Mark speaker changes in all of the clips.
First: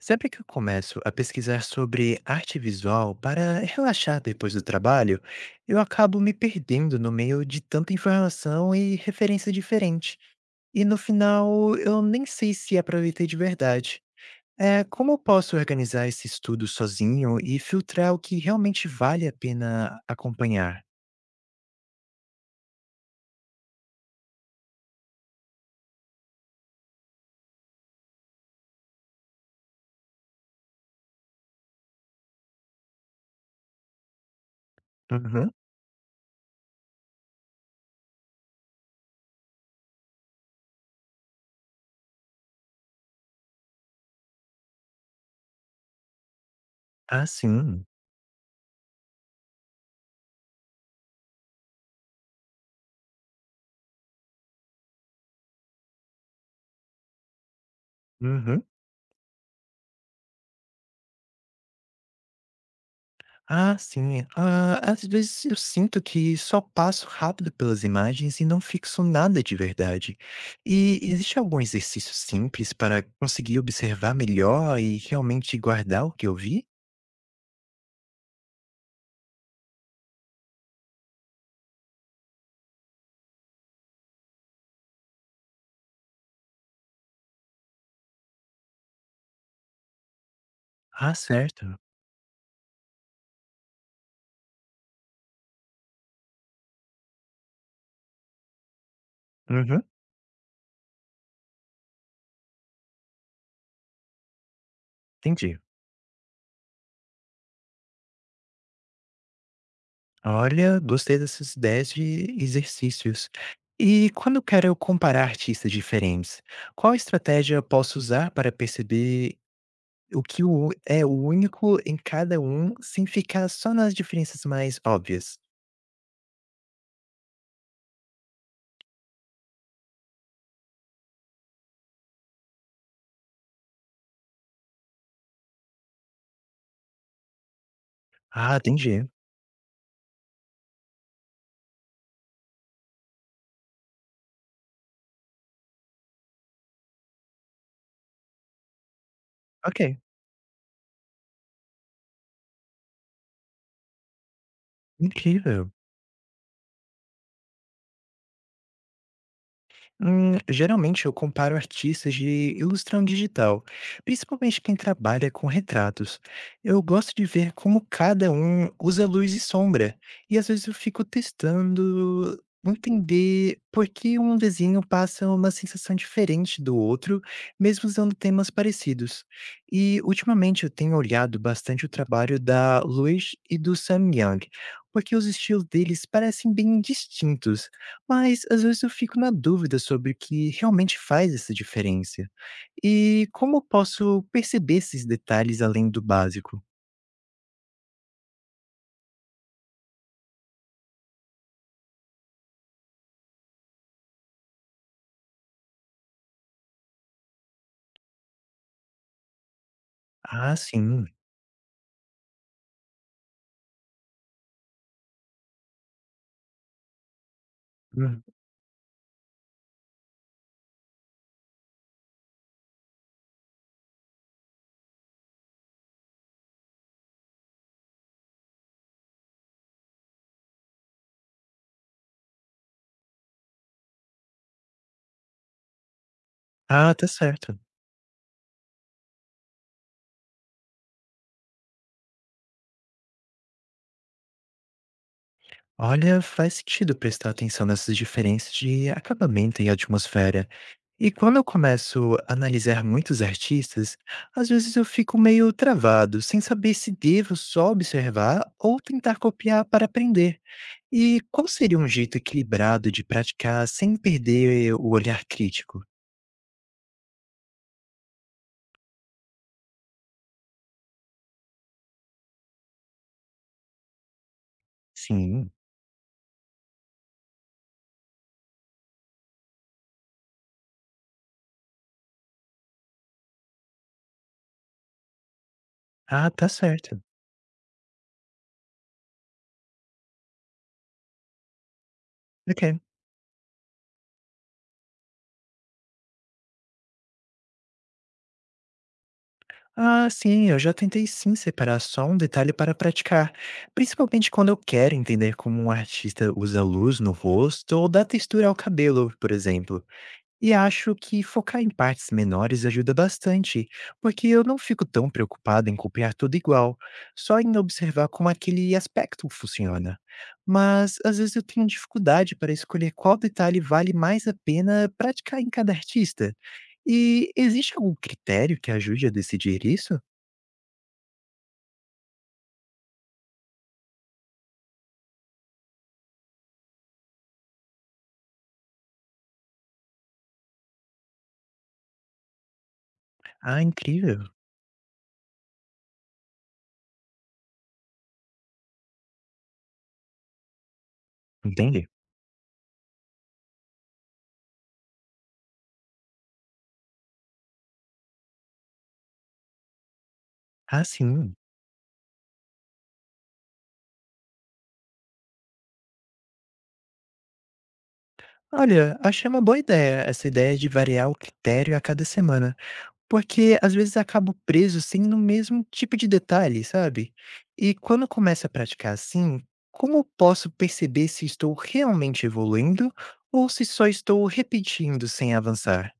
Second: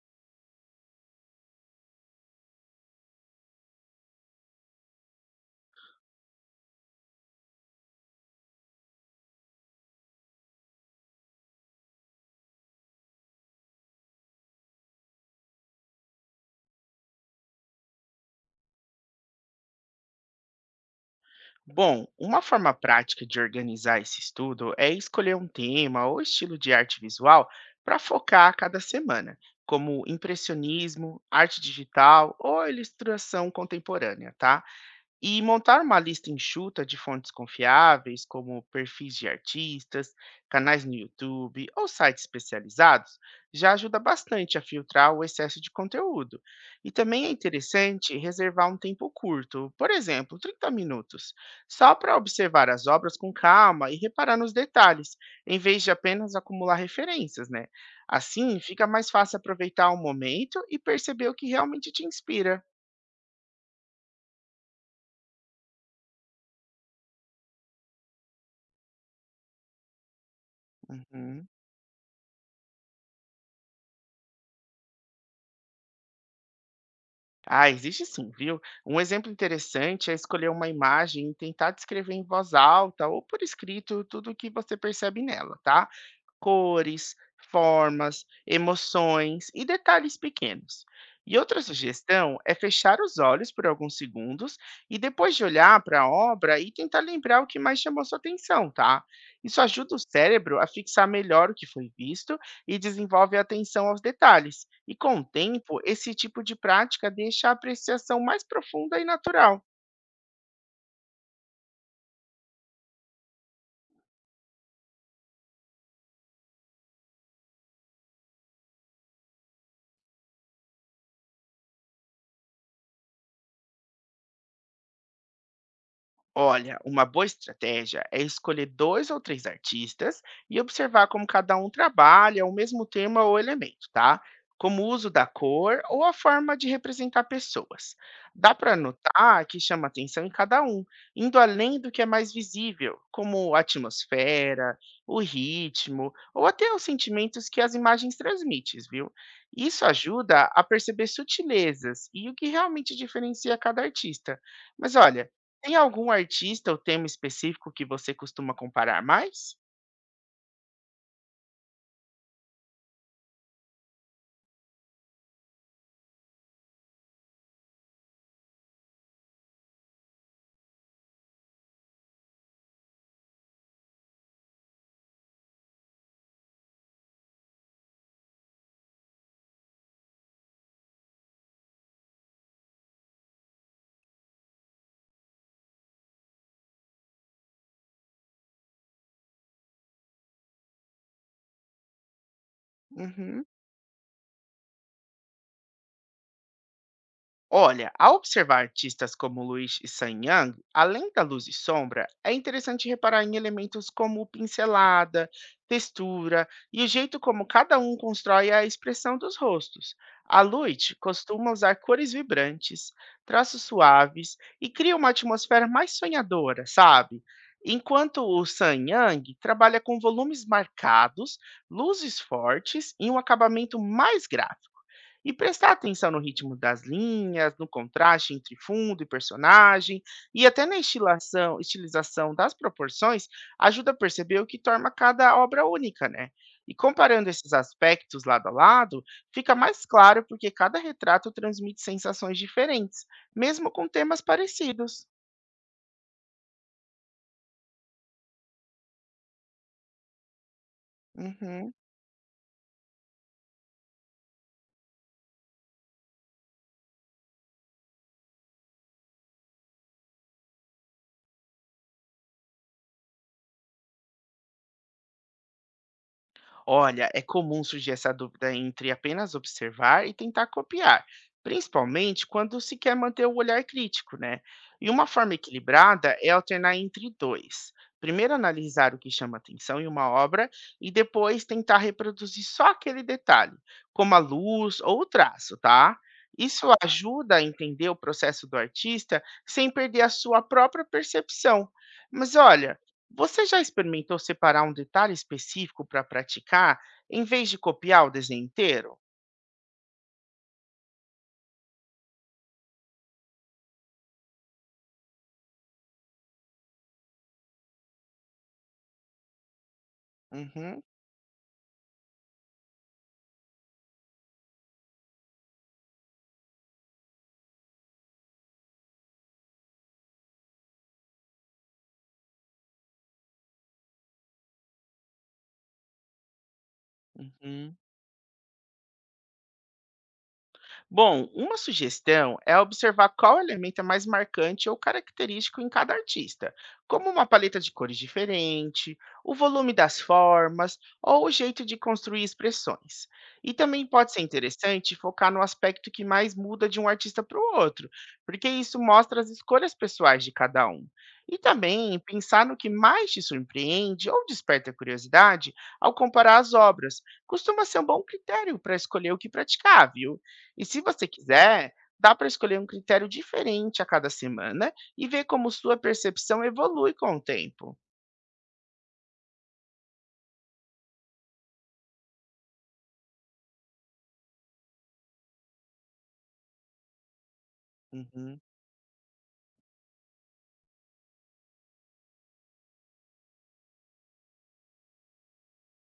Speaker 1: Sempre que eu começo a pesquisar sobre arte visual para relaxar depois do trabalho, eu acabo me perdendo no meio de tanta informação e referência diferente. E no final, eu nem sei se aproveitei de verdade. É, como eu posso organizar esse estudo sozinho e filtrar o que realmente vale a pena acompanhar?
Speaker 2: Bom, uma forma prática de organizar esse estudo é escolher um tema ou estilo de arte visual para focar cada semana, como impressionismo, arte digital ou ilustração contemporânea, tá? E
Speaker 1: Uhum.
Speaker 2: montar uma lista enxuta de fontes confiáveis, como perfis de artistas, canais no YouTube ou sites especializados, já ajuda bastante a filtrar o excesso de conteúdo. E também
Speaker 1: Ah,
Speaker 2: é
Speaker 1: sim.
Speaker 2: interessante reservar um tempo curto, por exemplo, 30 minutos, só para observar as obras com calma e reparar nos detalhes, em vez de apenas acumular referências, né? Assim,
Speaker 1: Uhum.
Speaker 2: fica mais fácil aproveitar o momento e perceber o que realmente te inspira.
Speaker 1: Ah, sim. Ah, às vezes eu sinto que só passo rápido pelas imagens e não fixo nada de verdade. E existe
Speaker 2: Uhum.
Speaker 1: algum exercício simples para conseguir observar melhor e realmente guardar o que eu vi?
Speaker 2: Ah, existe sim, viu? Um exemplo interessante é escolher uma imagem e tentar descrever em voz alta ou por escrito tudo o que você percebe nela, tá? Cores, formas, emoções e detalhes pequenos.
Speaker 1: Ah,
Speaker 2: E outra
Speaker 1: certo.
Speaker 2: sugestão é fechar os olhos por alguns segundos e depois de olhar para a obra e tentar lembrar o que mais chamou sua atenção, tá? Isso
Speaker 1: Uhum,
Speaker 2: ajuda o cérebro a fixar melhor o que foi visto e desenvolve a atenção aos detalhes. E com o
Speaker 1: entendi.
Speaker 2: tempo, esse tipo de prática deixa a apreciação mais profunda e natural.
Speaker 1: Olha, gostei dessas ideias de exercícios. E quando eu quero comparar artistas diferentes, qual estratégia eu posso usar para perceber o que o é o único em cada um, sem ficar só nas diferenças mais óbvias.
Speaker 2: Olha, uma boa estratégia é escolher dois ou três artistas e observar como cada um trabalha o mesmo tema ou elemento, tá? Como o uso da cor ou a forma de representar pessoas. Dá
Speaker 1: Ah,
Speaker 2: para
Speaker 1: entendi.
Speaker 2: notar que chama atenção em cada um, indo além do que é mais visível, como a atmosfera, o ritmo ou até os sentimentos que as imagens transmitem, viu?
Speaker 1: Ok,
Speaker 2: Isso ajuda a perceber sutilezas e o que realmente diferencia cada artista. Mas olha,
Speaker 1: incrível.
Speaker 2: tem algum artista ou tema específico que você costuma comparar mais?
Speaker 1: Geralmente eu comparo artistas de ilustração digital, principalmente quem trabalha com retratos. Eu gosto de ver como cada um usa luz e sombra, e às vezes eu fico testando entender por que um desenho passa uma sensação diferente do outro, mesmo usando temas parecidos. E ultimamente eu tenho olhado bastante o trabalho da Luiz e do Sam Young, porque os estilos deles parecem bem distintos. Mas às vezes eu fico na dúvida sobre o que realmente faz essa diferença. E
Speaker 2: Uhum.
Speaker 1: como eu posso perceber esses detalhes além do básico?
Speaker 2: Olha, ao observar artistas como Luiz e Sun Yang, além da luz e sombra, é interessante reparar em elementos como pincelada, textura e o jeito como cada um constrói a expressão dos rostos. A
Speaker 1: Ah,
Speaker 2: Luiz
Speaker 1: sim.
Speaker 2: costuma usar cores vibrantes, traços suaves e cria uma atmosfera mais sonhadora, sabe?
Speaker 1: Hum.
Speaker 2: Enquanto o Sun Yang trabalha com volumes marcados, luzes fortes e um acabamento mais grave. E prestar atenção no ritmo das linhas, no contraste entre fundo e personagem, e até na estilização das proporções, ajuda a perceber o que torna cada obra única, né? E
Speaker 1: Ah, tá
Speaker 2: comparando esses
Speaker 1: certo.
Speaker 2: aspectos lado a lado, fica mais claro porque cada retrato transmite sensações diferentes, mesmo com temas parecidos.
Speaker 1: Olha, faz sentido prestar atenção nessas diferenças de acabamento e atmosfera. E quando eu
Speaker 2: Uhum.
Speaker 1: começo a analisar muitos artistas, às vezes eu fico meio travado, sem saber se devo só observar ou tentar copiar para aprender. E qual seria um jeito equilibrado de praticar sem perder o olhar crítico?
Speaker 2: Olha, é comum surgir essa dúvida entre apenas observar e tentar copiar, principalmente quando se quer manter o olhar crítico, né? E uma forma
Speaker 1: Sim.
Speaker 2: equilibrada é alternar entre dois. Primeiro analisar o que chama atenção em uma obra e depois tentar reproduzir só aquele detalhe, como a luz ou o traço, tá?
Speaker 1: Ah, tá
Speaker 2: Isso
Speaker 1: certo.
Speaker 2: ajuda a entender o processo do artista sem perder a sua própria percepção. Mas olha,
Speaker 1: Ok.
Speaker 2: você já experimentou separar um detalhe específico para praticar, em vez de copiar o desenho inteiro?
Speaker 1: Ah, sim, eu já tentei sim separar só um detalhe para praticar, principalmente quando eu quero entender como um artista usa luz no rosto ou dá textura ao cabelo, por exemplo. E
Speaker 2: Uhum,
Speaker 1: acho que focar em partes menores ajuda bastante, porque eu não fico tão preocupado em copiar tudo igual, só em observar como aquele aspecto funciona. Mas às vezes eu tenho dificuldade para escolher qual detalhe vale mais a pena praticar em cada artista. E existe
Speaker 2: uhum.
Speaker 1: algum critério que ajude a decidir isso?
Speaker 2: Bom, uma sugestão é observar qual elemento é mais marcante ou característico em cada artista, como uma paleta de cores diferente, o volume das formas ou o jeito de construir expressões. E
Speaker 1: Ah,
Speaker 2: também pode ser
Speaker 1: incrível.
Speaker 2: interessante focar no aspecto que mais muda de um artista para o outro, porque isso mostra as escolhas pessoais de cada um. E
Speaker 1: Entende?
Speaker 2: também pensar no que mais te surpreende ou desperta curiosidade ao comparar as obras. Costuma ser um bom critério para escolher o que praticar, viu? E se
Speaker 1: Ah,
Speaker 2: você
Speaker 1: sim.
Speaker 2: quiser, dá para escolher um critério diferente a cada semana e ver como sua percepção evolui com o tempo.
Speaker 1: Olha, achei uma boa ideia essa ideia de variar o critério a cada semana. Porque às vezes acabo preso sem no mesmo tipo de detalhe, sabe? E quando
Speaker 2: Uhum.
Speaker 1: começo a praticar assim, como posso perceber se estou realmente evoluindo ou se só estou repetindo sem avançar?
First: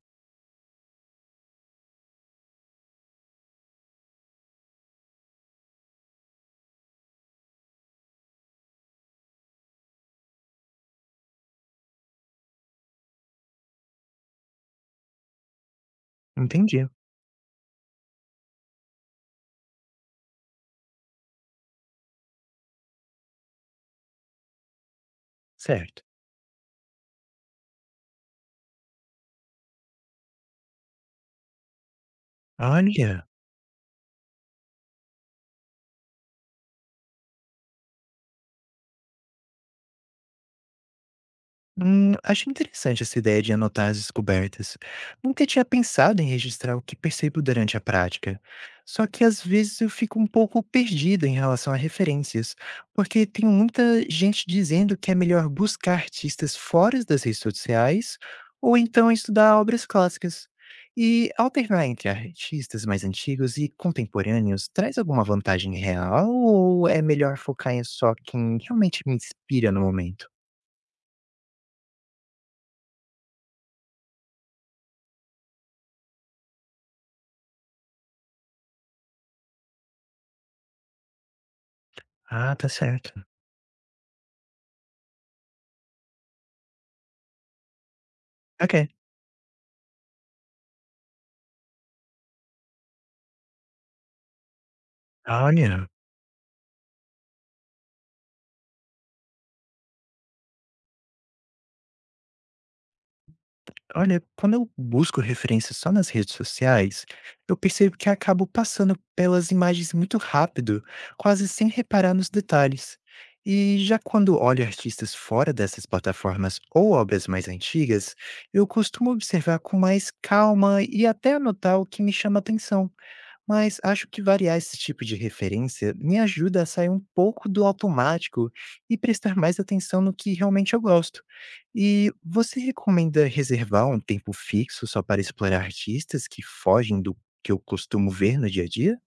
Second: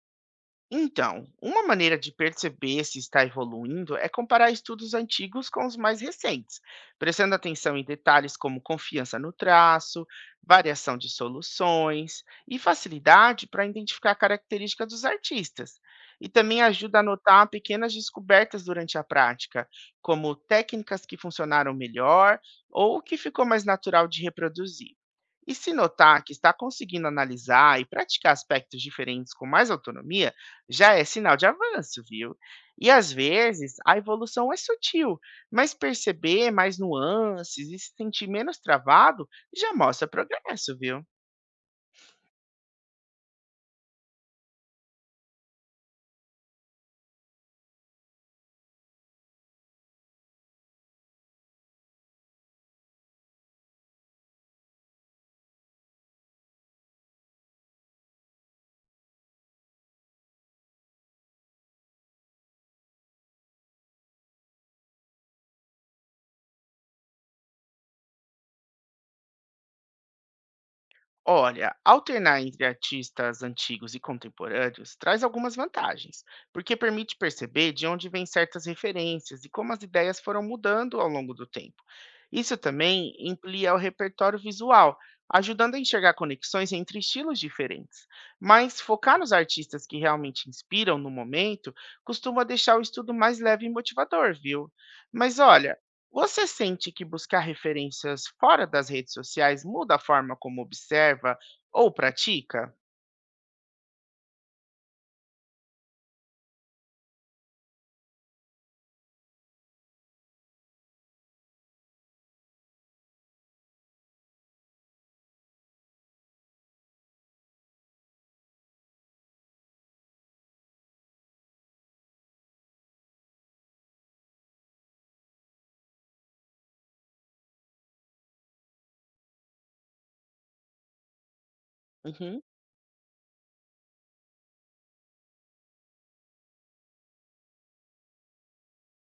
Speaker 2: Então, uma maneira de perceber se está evoluindo é comparar estudos antigos com os mais recentes, prestando atenção em detalhes como confiança no traço, variação de soluções e facilidade para identificar a característica dos artistas. E também
Speaker 1: Entendi,
Speaker 2: ajuda a notar pequenas descobertas durante a prática, como técnicas que funcionaram melhor ou o que ficou mais natural de reproduzir. E se
Speaker 1: certo.
Speaker 2: notar que está conseguindo analisar e praticar aspectos diferentes com mais autonomia, já é sinal de avanço, viu? E às
Speaker 1: Olha.
Speaker 2: vezes a evolução é sutil, mas perceber mais nuances e se sentir menos travado já mostra progresso, viu?
Speaker 1: Acho interessante essa ideia de anotar as descobertas. Nunca tinha pensado em registrar o que percebo durante a prática. Só que às vezes eu fico um pouco perdido em relação a referências, porque tem muita gente dizendo que é melhor buscar artistas fora das redes sociais ou então estudar obras clássicas. E alternar entre artistas mais antigos e contemporâneos traz alguma vantagem real ou é melhor focar em só quem realmente me inspira no momento?
Speaker 2: Olha, alternar entre artistas antigos e contemporâneos traz algumas vantagens, porque permite perceber de onde vêm certas referências e como as ideias foram mudando ao longo do tempo.
Speaker 1: Ah,
Speaker 2: Isso
Speaker 1: tá
Speaker 2: também
Speaker 1: certo.
Speaker 2: amplia o repertório visual, ajudando a enxergar conexões entre estilos diferentes.
Speaker 1: Ok.
Speaker 2: Mas focar nos artistas que realmente inspiram no momento costuma deixar o estudo mais leve e motivador, viu? Mas olha,
Speaker 1: Olha,
Speaker 2: você sente que buscar referências fora das redes sociais muda a forma como observa ou pratica?
Speaker 1: olha, quando eu busco referências só nas redes sociais, eu percebo que acabo passando pelas imagens muito rápido, quase sem reparar nos detalhes. E já quando olho artistas fora dessas plataformas ou obras mais antigas, eu costumo observar com mais calma e até anotar o que me chama atenção. Mas acho que variar esse tipo de referência me ajuda a sair um pouco do automático e prestar mais atenção no que realmente eu gosto. E
Speaker 2: Uhum.
Speaker 1: você recomenda reservar um tempo fixo só para explorar artistas que fogem do que eu costumo ver no dia a dia?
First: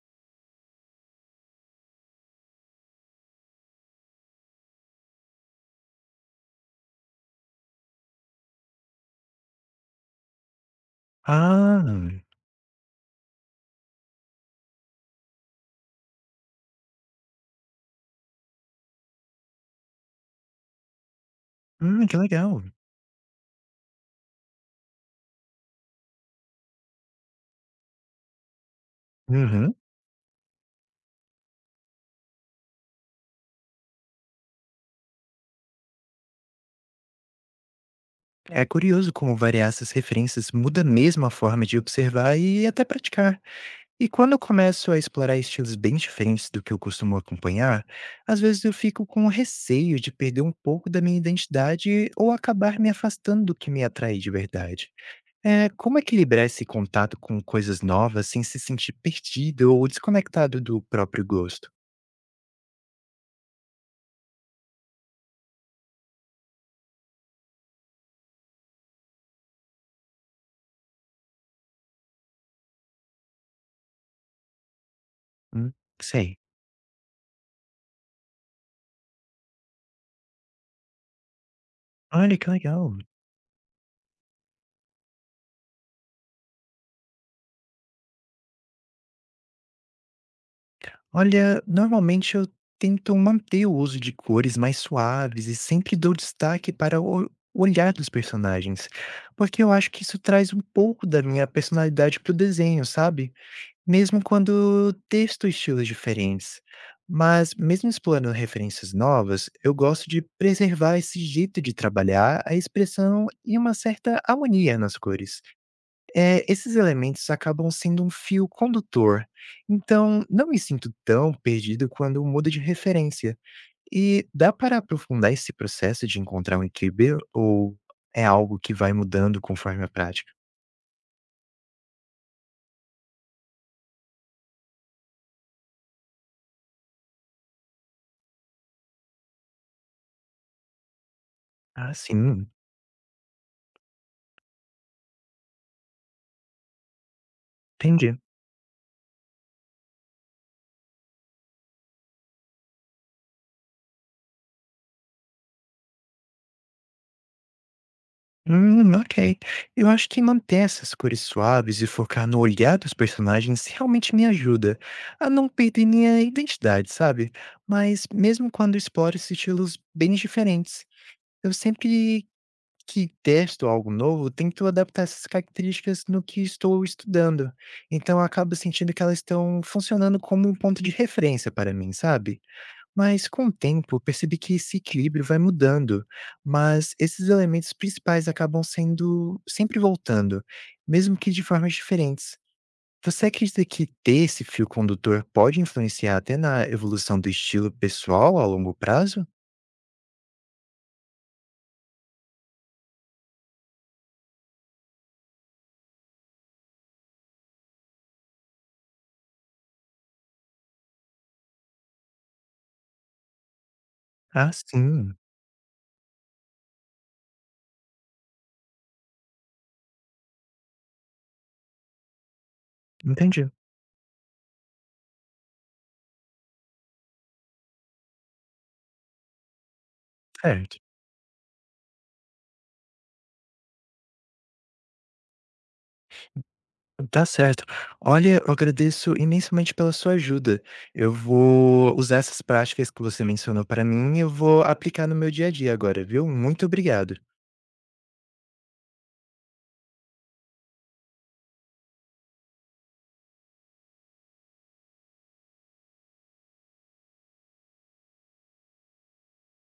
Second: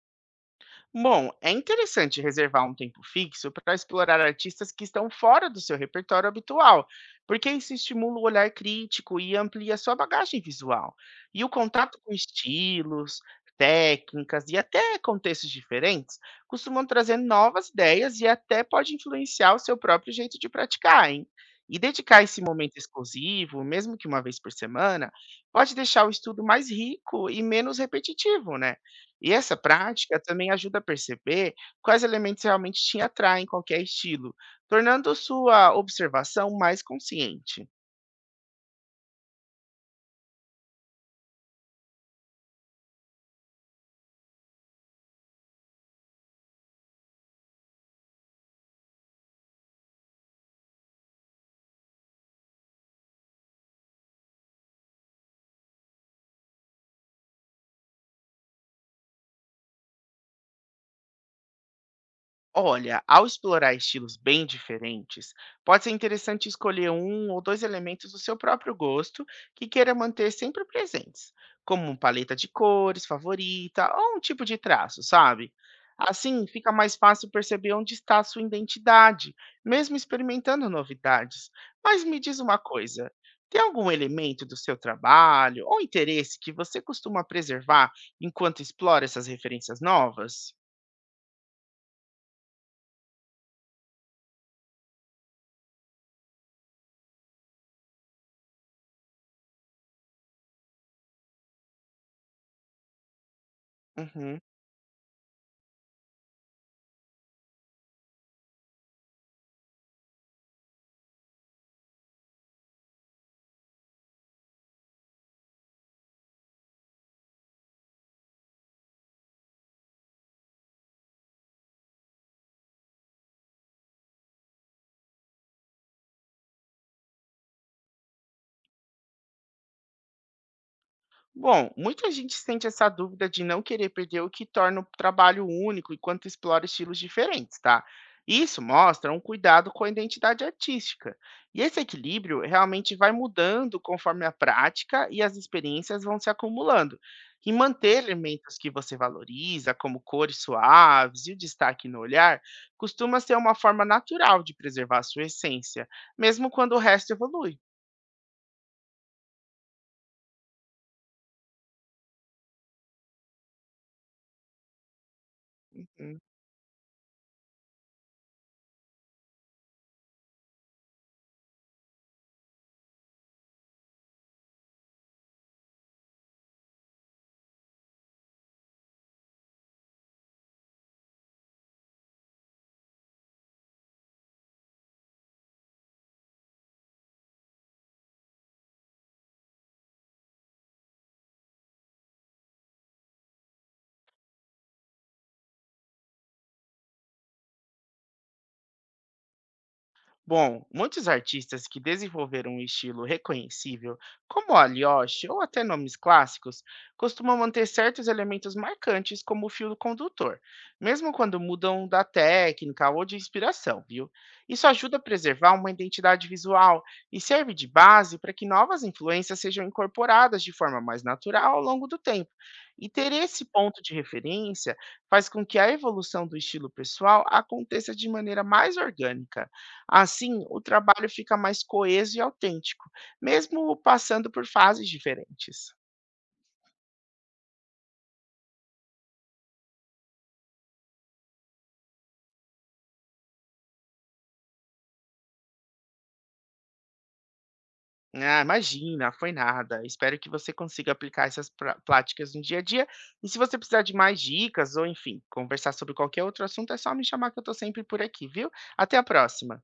Speaker 2: Bom, é interessante reservar um tempo fixo para explorar artistas que estão fora do seu repertório habitual, porque isso estimula o olhar crítico e amplia sua bagagem visual. E o
Speaker 1: Ah,
Speaker 2: contato com estilos, técnicas e até contextos diferentes costumam trazer novas ideias e até pode influenciar o seu próprio jeito de praticar, hein? E
Speaker 1: que
Speaker 2: dedicar esse
Speaker 1: legal.
Speaker 2: momento exclusivo, mesmo que uma vez por semana, pode deixar o estudo mais rico e menos repetitivo, né? E essa
Speaker 1: Uhum.
Speaker 2: prática também ajuda a perceber quais elementos realmente te atraem em qualquer estilo, tornando sua observação mais consciente.
Speaker 1: É curioso como variar essas referências muda mesmo a forma de observar e até praticar. E quando eu começo a explorar estilos bem diferentes do que eu costumo acompanhar, às vezes eu fico com receio de perder um pouco da minha identidade ou acabar me afastando do que me atrai de verdade. É, como equilibrar esse contato com coisas novas sem se sentir perdido ou desconectado do próprio gosto?
Speaker 2: Olha, ao explorar estilos bem diferentes, pode ser interessante escolher um ou dois elementos do seu próprio gosto que queira manter sempre presentes, como uma paleta de cores favorita ou um tipo de traço, sabe?
Speaker 1: Hum, sei.
Speaker 2: Assim, fica mais fácil perceber onde está a sua identidade, mesmo experimentando novidades. Mas me
Speaker 1: Olha
Speaker 2: diz
Speaker 1: que
Speaker 2: uma
Speaker 1: legal.
Speaker 2: coisa, tem algum elemento do seu trabalho ou interesse que você costuma preservar enquanto explora essas referências novas?
Speaker 1: Olha, normalmente eu tento manter o uso de cores mais suaves e sempre dou destaque para o olhar dos personagens, porque eu acho que isso traz um pouco da minha personalidade para o desenho, sabe? Mesmo
Speaker 2: Uhum.
Speaker 1: quando texto estilos diferentes. Mas, mesmo explorando referências novas, eu gosto de preservar esse jeito de trabalhar, a expressão e uma certa harmonia nas cores. Esses elementos acabam sendo um fio condutor, então não me sinto tão perdido quando mudo de referência. E dá para aprofundar esse processo de encontrar um equilíbrio ou é algo que vai mudando conforme a prática?
Speaker 2: Bom, muita gente sente essa dúvida de não querer perder o que torna o trabalho único enquanto explora estilos diferentes, tá? Isso mostra um cuidado com a identidade artística. E esse
Speaker 1: Ah,
Speaker 2: equilíbrio
Speaker 1: sim,
Speaker 2: realmente vai mudando conforme a prática e as experiências vão se acumulando. E manter
Speaker 1: entendi.
Speaker 2: elementos que você valoriza, como cores suaves e o destaque no olhar, costuma ser uma forma natural de preservar a sua essência, mesmo quando o resto evolui.
Speaker 1: Ok. Eu acho que manter essas cores suaves e focar no olhar dos personagens realmente me ajuda a não perder minha identidade, sabe? Mas mesmo quando exploro esses estilos bem diferentes, eu sempre que testo algo novo, tento adaptar essas características no que estou estudando. Então eu acabo sentindo que elas estão funcionando como um ponto de referência para mim, sabe? Mas com o tempo eu percebi que esse equilíbrio vai mudando, mas esses elementos principais acabam sendo sempre voltando, mesmo que de formas diferentes. Você acredita que ter esse fio condutor pode influenciar até na evolução do estilo pessoal a longo prazo?
Speaker 2: Bom, muitos artistas que desenvolveram um estilo reconhecível, como o Alioshe ou até nomes clássicos, costumam manter certos elementos marcantes como o fio condutor, mesmo quando mudam da técnica ou de inspiração, viu?
Speaker 1: Ah,
Speaker 2: Isso ajuda a
Speaker 1: sim.
Speaker 2: preservar uma identidade visual e serve de base para que novas influências sejam incorporadas de forma mais natural ao longo do tempo. E ter esse
Speaker 1: Entendi.
Speaker 2: ponto de referência faz com que a evolução do estilo pessoal aconteça de maneira mais orgânica. Assim, o
Speaker 1: Certo.
Speaker 2: trabalho fica mais coeso e autêntico, mesmo passando por fases diferentes.
Speaker 1: Tá certo. Olha, eu agradeço imensamente pela sua ajuda. Eu vou usar essas práticas que você mencionou para mim e eu vou aplicar no meu dia a dia agora, viu? Muito obrigado.
Speaker 2: Ah, imagina, foi nada. Espero que você consiga aplicar essas práticas no dia a dia. E se você precisar de mais dicas ou, enfim, conversar sobre qualquer outro assunto, é só me chamar que eu estou sempre por aqui, viu? Até a próxima.